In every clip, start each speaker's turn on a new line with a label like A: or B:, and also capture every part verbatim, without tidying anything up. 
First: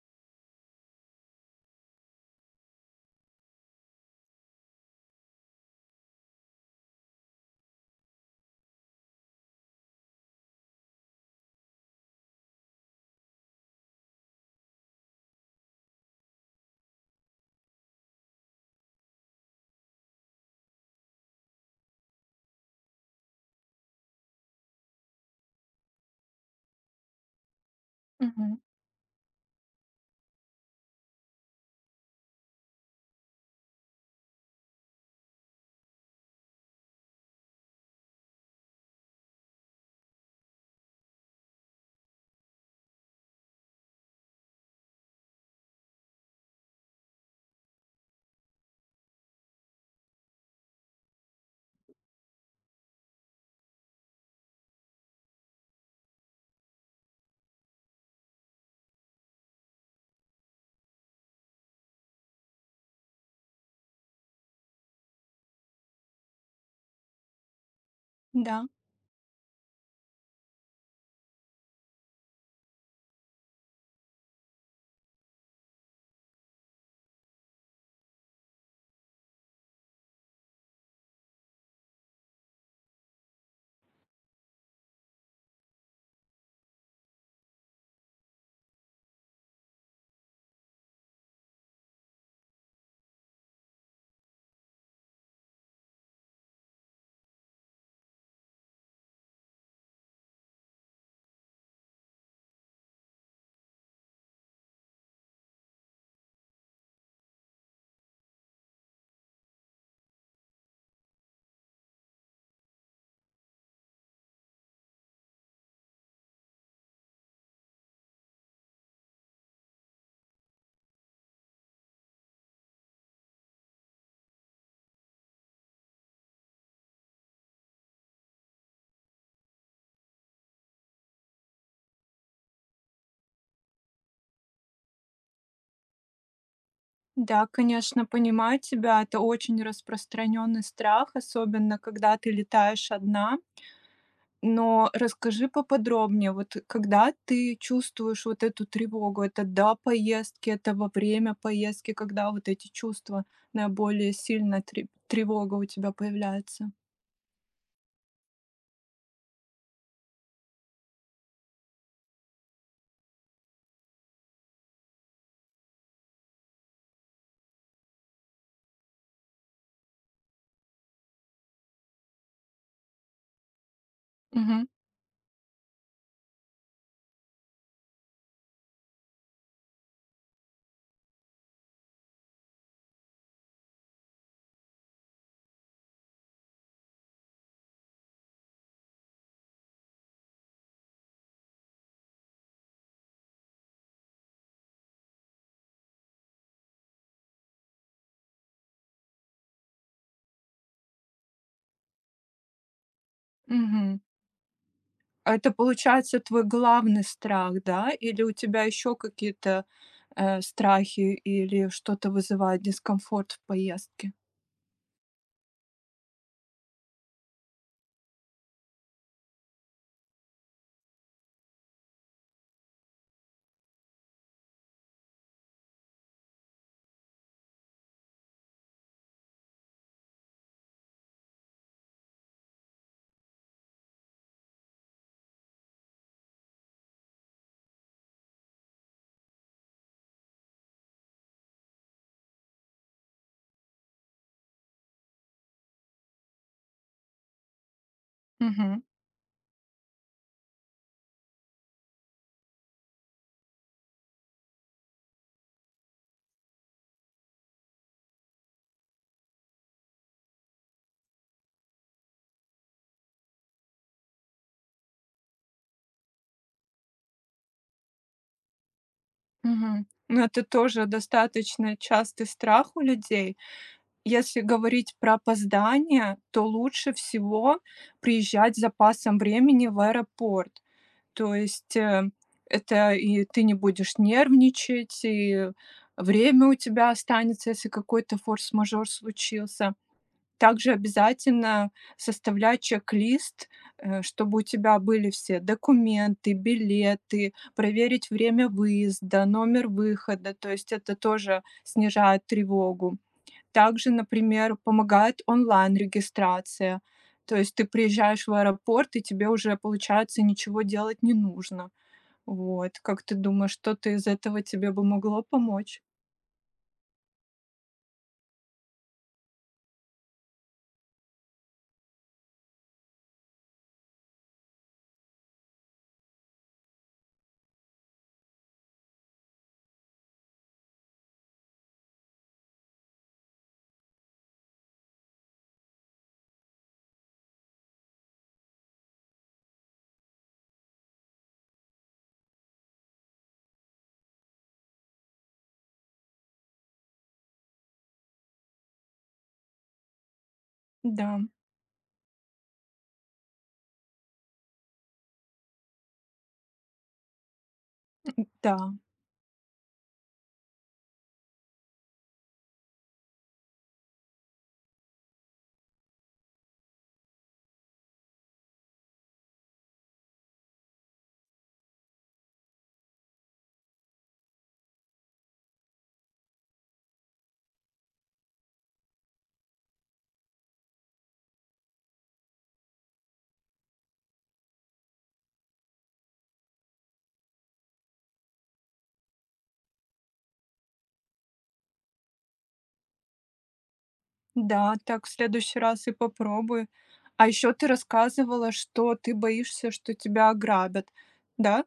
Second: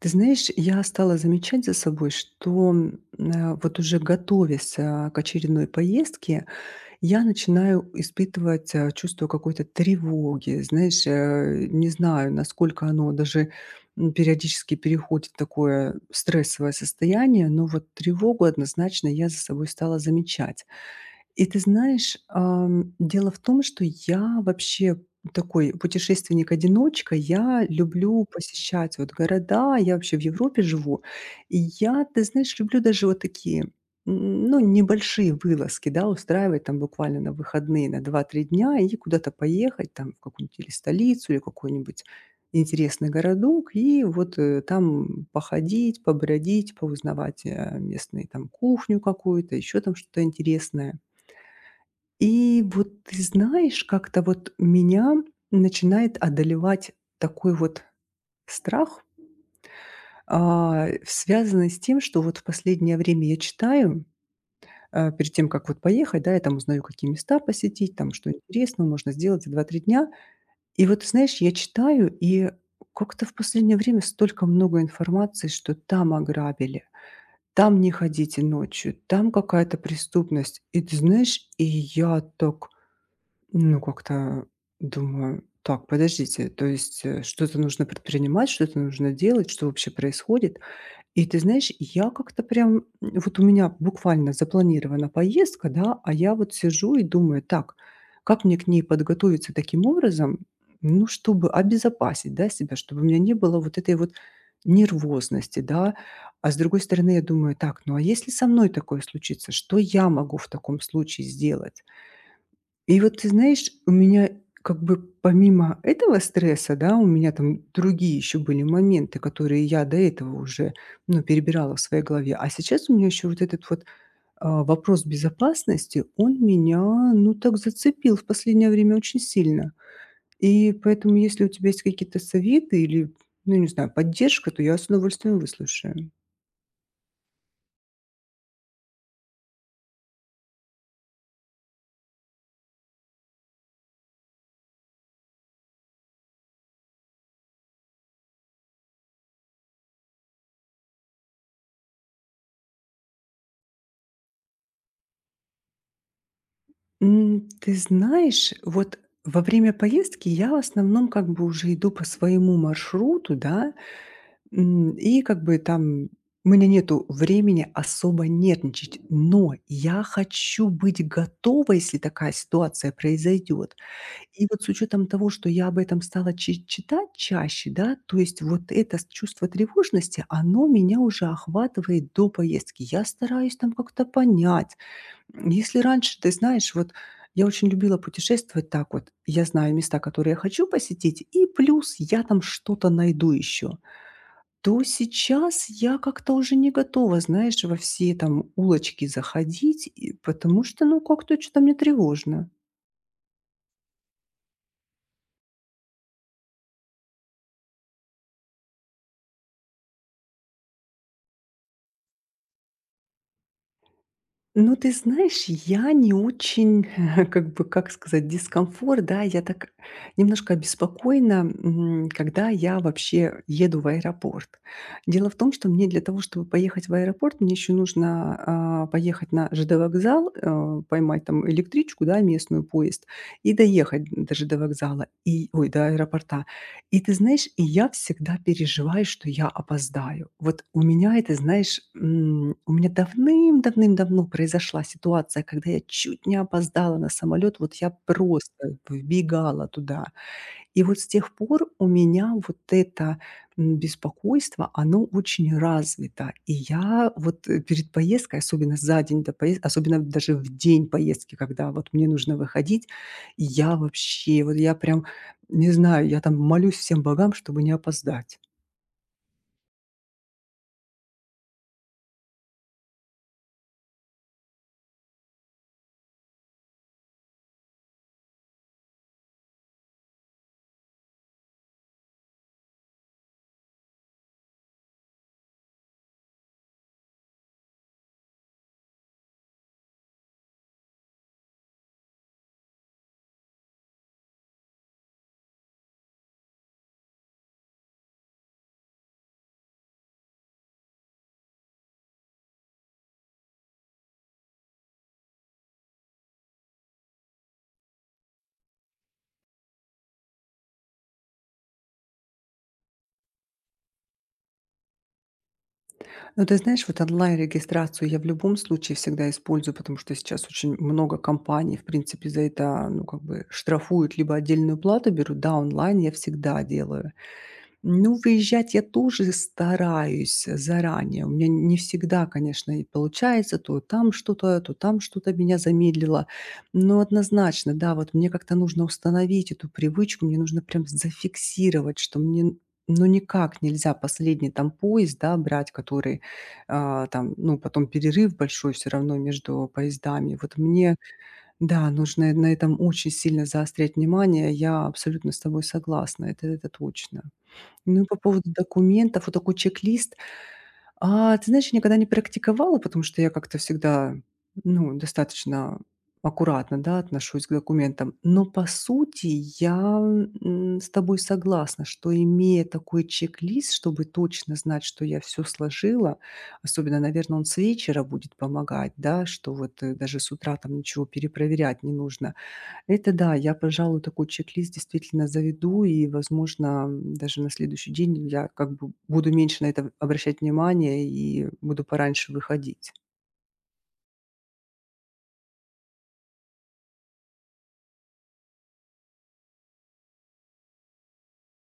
A: Ты знаешь, я стала замечать за собой, что м, э, вот уже готовясь а, к очередной поездке, я начинаю испытывать а, чувство какой-то тревоги. Знаешь, э, не знаю, насколько оно даже м, периодически переходит в такое стрессовое состояние, но вот тревогу однозначно я за собой стала замечать. И ты знаешь, ам, дело в том, что я вообще такой путешественник-одиночка. Я люблю
B: Мгм.
A: посещать вот города. Я вообще в Европе живу. И я, ты знаешь, люблю даже вот такие, м, ну, небольшие вылазки, да, устраивать там буквально на выходные, на два-три дня и куда-то поехать там в какую-нибудь или столицу, или какой-нибудь интересный городок, и вот э, там походить, побродить, поузнавать э, местные там кухню какую-то, еще там что-то интересное. И вот ты знаешь, как-то вот меня начинает одолевать такой вот страх, а, связанный с тем, что вот в последнее время я читаю, а, перед тем, как вот поехать, да, я там узнаю, какие места посетить, там, что
B: Да,
A: интересного можно сделать за два-три дня. И вот, знаешь, я читаю, и как-то в последнее время столько много информации, что там ограбили, там не ходите ночью, там какая-то преступность. И ты знаешь, и я так. Ну, как-то думаю: "Так, подождите, то есть, э, что-то нужно предпринимать, что-то нужно делать, что вообще происходит?" И ты знаешь, я как-то прям, м, вот у меня буквально запланирована поездка, да, а я вот сижу и думаю: "Так, как мне к ней подготовиться таким образом, ну, чтобы обезопасить, да, себя, чтобы у меня не было вот этой вот нервозности, да?" А с другой стороны, я думаю: "Так, ну, а если со мной такое случится, что я могу в таком случае сделать?" И вот ты знаешь, у меня как бы помимо этого стресса, да, у меня там другие еще были моменты, которые я до этого уже, ну, перебирала в своей голове. А сейчас у меня еще вот этот вот, а, вопрос безопасности, он меня, ну, так зацепил в последнее время очень сильно. И поэтому, если у тебя есть какие-то советы или, ну, не знаю, поддержка, то я с удовольствием выслушаю.
B: да, конечно, понимаю тебя. Это очень распространенный страх, особенно когда ты летаешь одна. Но расскажи поподробнее, вот когда ты чувствуешь вот эту тревогу, это до поездки, это во время поездки, когда вот эти чувства наиболее сильно тре- тревога у тебя появляется.
A: М, ты знаешь, вот во время поездки я в основном как бы уже иду по своему маршруту, да. М, и как бы там у меня нету времени особо нервничать, но я хочу быть готова, если такая ситуация произойдет. И вот
B: Мгм.
A: с учетом того, что я об этом стала чи- читать чаще, да, то есть вот это с- чувство тревожности, оно меня уже охватывает до поездки. Я стараюсь там как-то понять. М, Если раньше, ты знаешь, вот я очень любила путешествовать так вот. Я знаю места, которые я хочу посетить, и плюс я там что-то найду еще. То сейчас я как-то уже не готова, знаешь, во все там улочки заходить, и потому что, ну, как-то что то мне тревожно.
B: Мгм. А это, получается, твой главный страх, да? Или у тебя еще какие-то, э, страхи или что-то вызывает дискомфорт в поездке?
A: Ну, ты знаешь, я не очень, как бы, как сказать, дискомфорт, да, я так немножко обеспокоена, м, когда я вообще еду в аэропорт. Дело в том, что мне для того, чтобы поехать в аэропорт, мне еще нужно а, поехать на ЖД-вокзал, а, поймать там электричку, да, местную поезд, и доехать до ЖД-вокзала, и, ой, до аэропорта. И ты знаешь, и я всегда переживаю, что я опоздаю. Вот у меня это, знаешь, м, у меня давным-давным-давно произошла ситуация, когда я чуть не опоздала на самолет. Вот я просто
B: Мгм,
A: вбегала туда. И вот с тех пор у меня вот это, м, беспокойство, оно очень развито. И я вот, э, перед поездкой, особенно за день до поездки, особенно даже в день поездки, когда вот мне нужно выходить, я вообще, вот я прям, не знаю, я там молюсь всем богам, чтобы не опоздать.
B: мгм. Ну, это тоже достаточно частый страх у людей. Если говорить про опоздание, то лучше всего приезжать с запасом времени в аэропорт. То есть, э, это и ты не будешь нервничать, и время у тебя останется, если какой-то форс-мажор случился. Также обязательно составлять чек-лист, э, чтобы у тебя были все документы, билеты, проверить время выезда, номер выхода. То есть это тоже снижает тревогу. Также, например, помогает онлайн-регистрация. То есть ты приезжаешь в аэропорт, и тебе уже, получается, ничего делать не нужно. Вот. Как ты думаешь, что-то из этого тебе бы могло помочь?
A: Но ты знаешь, вот онлайн-регистрацию я в любом случае всегда использую, потому что сейчас очень много компаний, в принципе, за это, ну, как бы штрафуют, либо отдельную плату берут. Да, онлайн я всегда делаю. Ну, выезжать я тоже стараюсь заранее. У меня не всегда, конечно, и получается. То там что-то, то там что-то меня замедлило. Но однозначно, да, вот мне как-то нужно установить эту привычку, мне нужно прям зафиксировать, что мне ну никак нельзя последний там поезд, да, брать, который а, там, ну, потом перерыв большой все равно между поездами. Вот мне,
B: Да,
A: да, нужно на этом очень сильно заострять внимание. Я абсолютно с тобой согласна, это, это точно. Ну, по поводу
B: да.
A: документов, вот такой чек-лист. А, ты знаешь, я никогда не практиковала, потому что я как-то всегда, ну, достаточно аккуратно, да, отношусь к документам. Но по сути я м, с тобой согласна, что имея такой чек-лист, чтобы точно знать, что я все сложила, особенно, наверное, он с вечера будет помогать, да, что вот э, даже с утра там ничего перепроверять не нужно. Это да, я, пожалуй, такой чек-лист действительно заведу, и, возможно, м, даже на следующий день я как бы буду меньше на это обращать внимание и буду пораньше выходить.
B: Да, так в следующий раз и попробую. А еще ты рассказывала, что ты боишься, что тебя ограбят, да?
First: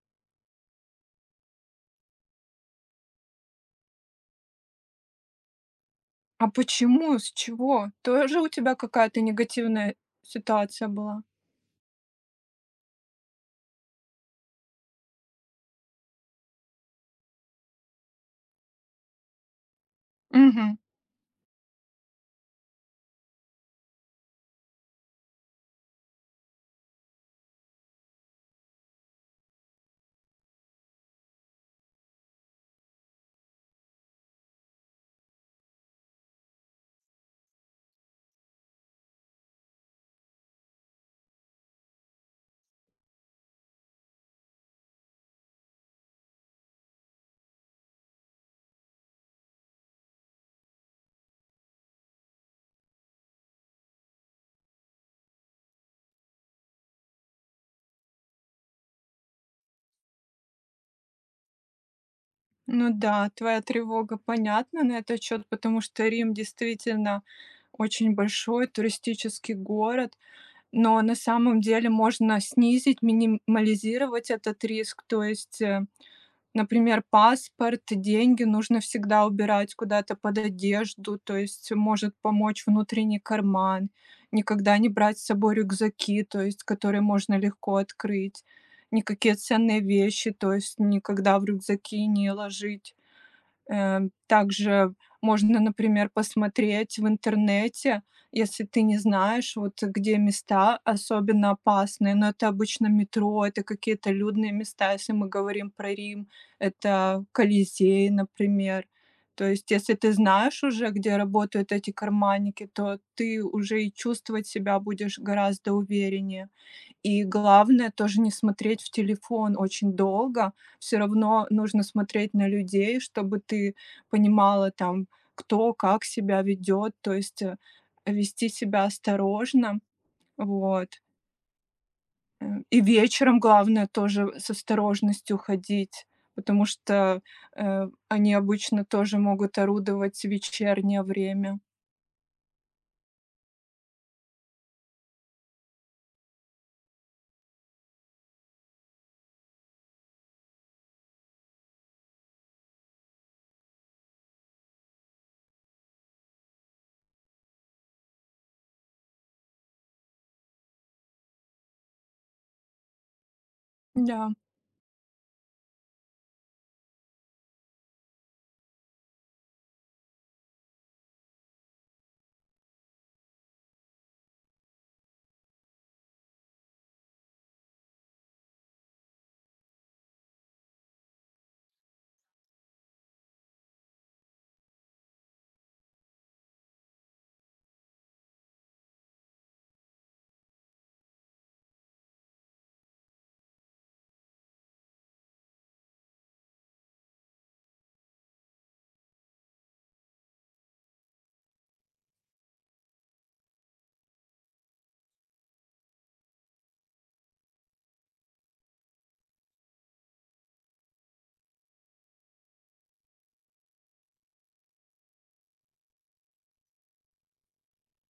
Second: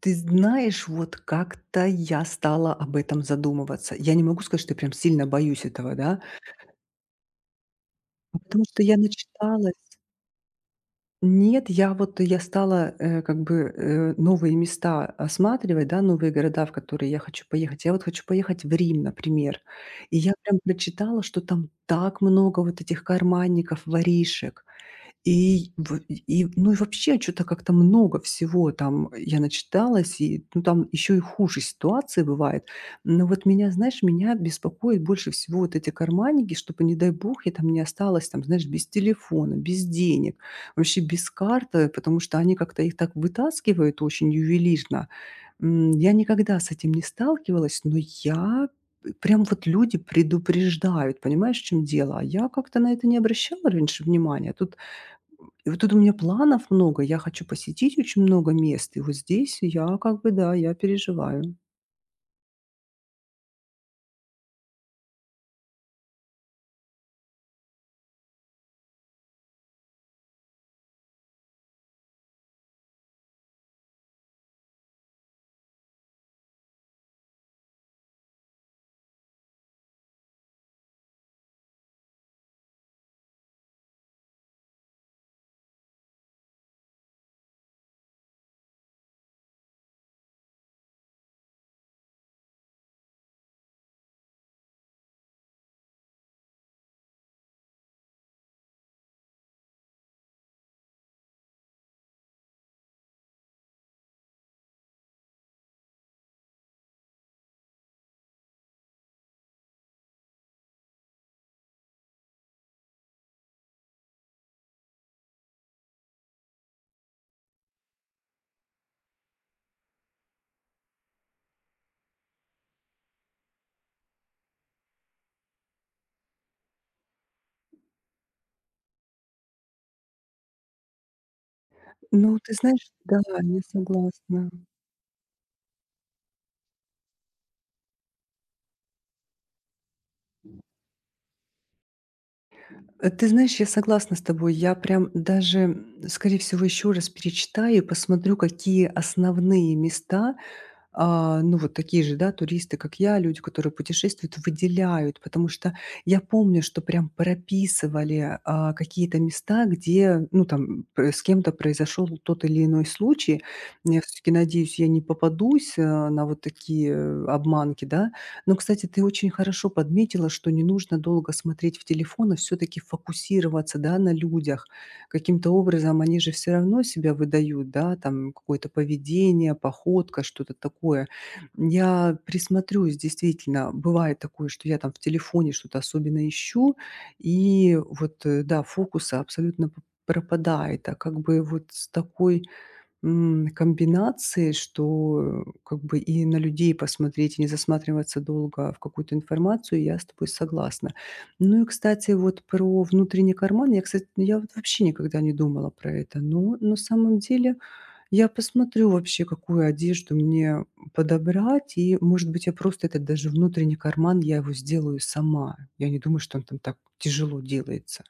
A: Ты знаешь, вот как-то я стала об этом задумываться. Я не могу сказать, что я прям сильно боюсь этого, да,
B: А почему? С чего?
A: ну,
B: Тоже у
A: потому
B: тебя
A: что я
B: какая-то
A: начиталась.
B: негативная ситуация была?
A: Нет, я вот, я стала, э, как бы, э, новые места осматривать, да, новые города, в которые я хочу поехать. Я вот хочу поехать в Рим, например. И я прям
B: Мгм.
A: прочитала, что там так много вот этих карманников, воришек. И в и, ну, и вообще что то как-то много всего там я начиталась, и, ну, там еще и хуже ситуации бывает. Но вот меня, знаешь, меня беспокоит больше всего вот эти карманники, чтобы, не дай бог, я там не осталась там, знаешь, без телефона, без денег, вообще без карты, потому что они как-то их так вытаскивают очень ювелирно. М, я никогда с этим не сталкивалась, но я прям вот люди предупреждают, понимаешь, в чём дело? А я как-то на это не обращала раньше внимания. а Тут и вот тут у меня планов много. Я хочу посетить очень много мест. И вот здесь я как бы, да, я переживаю.
B: Ну да, твоя тревога понятна на этот счет, потому что Рим действительно очень большой туристический город, но на самом деле можно снизить, минимализировать этот риск, то есть э, например, паспорт, деньги нужно всегда убирать куда-то под одежду, то есть может помочь внутренний карман. Никогда не брать с собой рюкзаки, то есть которые можно легко открыть. Никакие ценные вещи, то есть никогда в рюкзаки не ложить. Э, также можно, например, посмотреть в интернете, если ты не знаешь, вот где места особенно опасные, но это обычно метро, это какие-то людные места, если мы говорим про Рим, это Колизей, например. То есть, если ты знаешь уже, где работают эти карманники, то ты уже и чувствовать себя будешь гораздо увереннее. И главное тоже не смотреть в телефон очень долго, все равно нужно смотреть на людей, чтобы ты понимала там, кто как себя ведет, то есть, э, вести себя осторожно, вот.
A: Ну,
B: Э,
A: ты
B: и
A: знаешь, да,
B: вечером
A: я
B: главное тоже с
A: согласна.
B: осторожностью ходить, потому что, э, они обычно тоже могут орудовать в вечернее время.
A: Э, ты знаешь, я согласна с тобой. Я прям даже, м, скорее всего, еще раз перечитаю и посмотрю, какие основные места а, ну, вот такие же, да, туристы, как я, люди, которые путешествуют, выделяют, потому что я помню, что прям прописывали а, какие-то места, где, ну, там, п- с кем-то произошел тот или иной случай. Я все-таки
B: Да.
A: надеюсь, я не попадусь э, на вот такие э, обманки, да. Но, кстати, ты очень хорошо подметила, что не нужно долго смотреть в телефон, а все-таки фокусироваться, да, на людях каким-то образом они же все равно себя выдают, да, там какое-то поведение, походка, что-то такое. Я присмотрюсь, действительно, бывает такое, что я там в телефоне что-то особенно ищу, и вот, э, да, фокуса абсолютно п- пропадает, а как бы вот с такой. М, комбинации, что, э, как бы и на людей посмотреть, и не засматриваться долго в какую-то информацию, я с тобой согласна. Ну и, кстати, вот про внутренний карман, я, кстати, я вот вообще никогда не думала про это, но на самом деле я посмотрю вообще, какую одежду мне подобрать, и, может быть, я просто этот даже внутренний карман, я его сделаю сама. Я не думаю, что он там так тяжело делается.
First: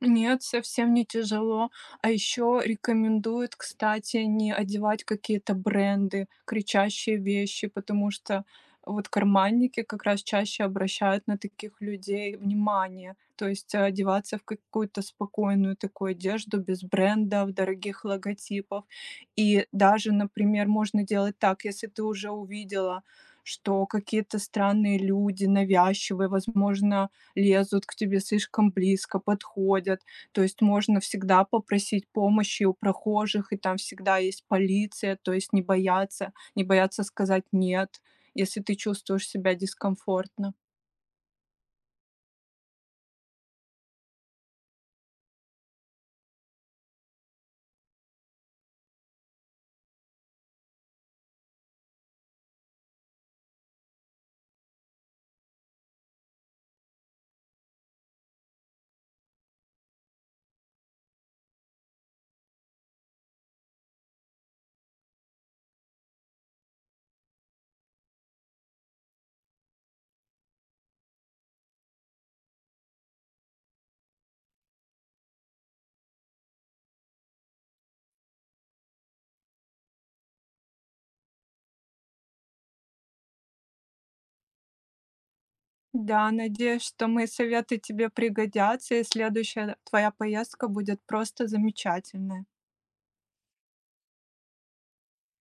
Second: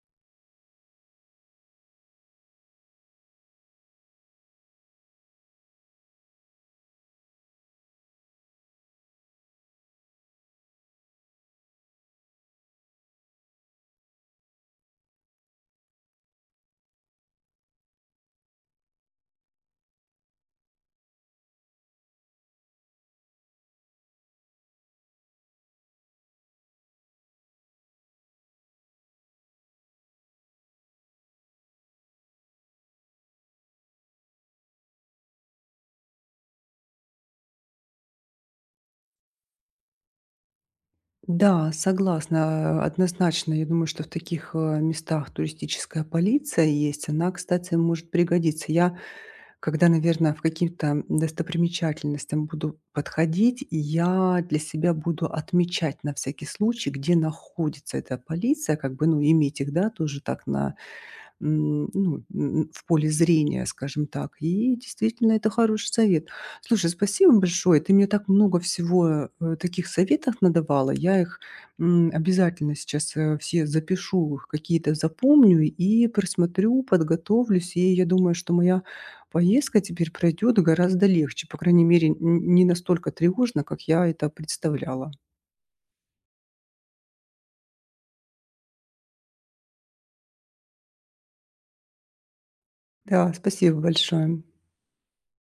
B: Нет, совсем не тяжело. А еще рекомендуют, кстати, не одевать какие-то бренды, кричащие вещи, потому что вот карманники как раз чаще обращают на таких людей внимание. То есть э, одеваться в какую-то спокойную такую одежду без брендов, дорогих логотипов. И даже, например, можно делать так, если ты уже увидела, что какие-то странные люди, навязчивые, возможно, лезут к тебе слишком близко, подходят. То есть можно всегда попросить помощи у прохожих, и там всегда есть полиция, то есть не бояться, не бояться сказать «нет», если ты чувствуешь себя дискомфортно.
A: Да, согласна, э, однозначно. Я думаю, что в таких, э, местах туристическая полиция есть. Она, кстати, может пригодиться. Я, когда, наверное, в каким-то достопримечательностям буду подходить, я для себя буду отмечать на всякий случай, где находится эта полиция, как бы, ну, иметь их, да, тоже так на. М, ну, м, в поле зрения, скажем так. И действительно, это хороший совет. Слушай, спасибо большое. Ты мне так много всего, э, таких советов надавала. Я их, м, обязательно сейчас, э, все запишу, какие-то запомню и просмотрю, подготовлюсь. И я думаю, что моя поездка теперь пройдет гораздо легче. По крайней мере, н не настолько тревожно, как я это представляла.
B: Да, надеюсь, что мои советы тебе пригодятся, и следующая твоя поездка будет просто замечательная.
A: Да, спасибо большое.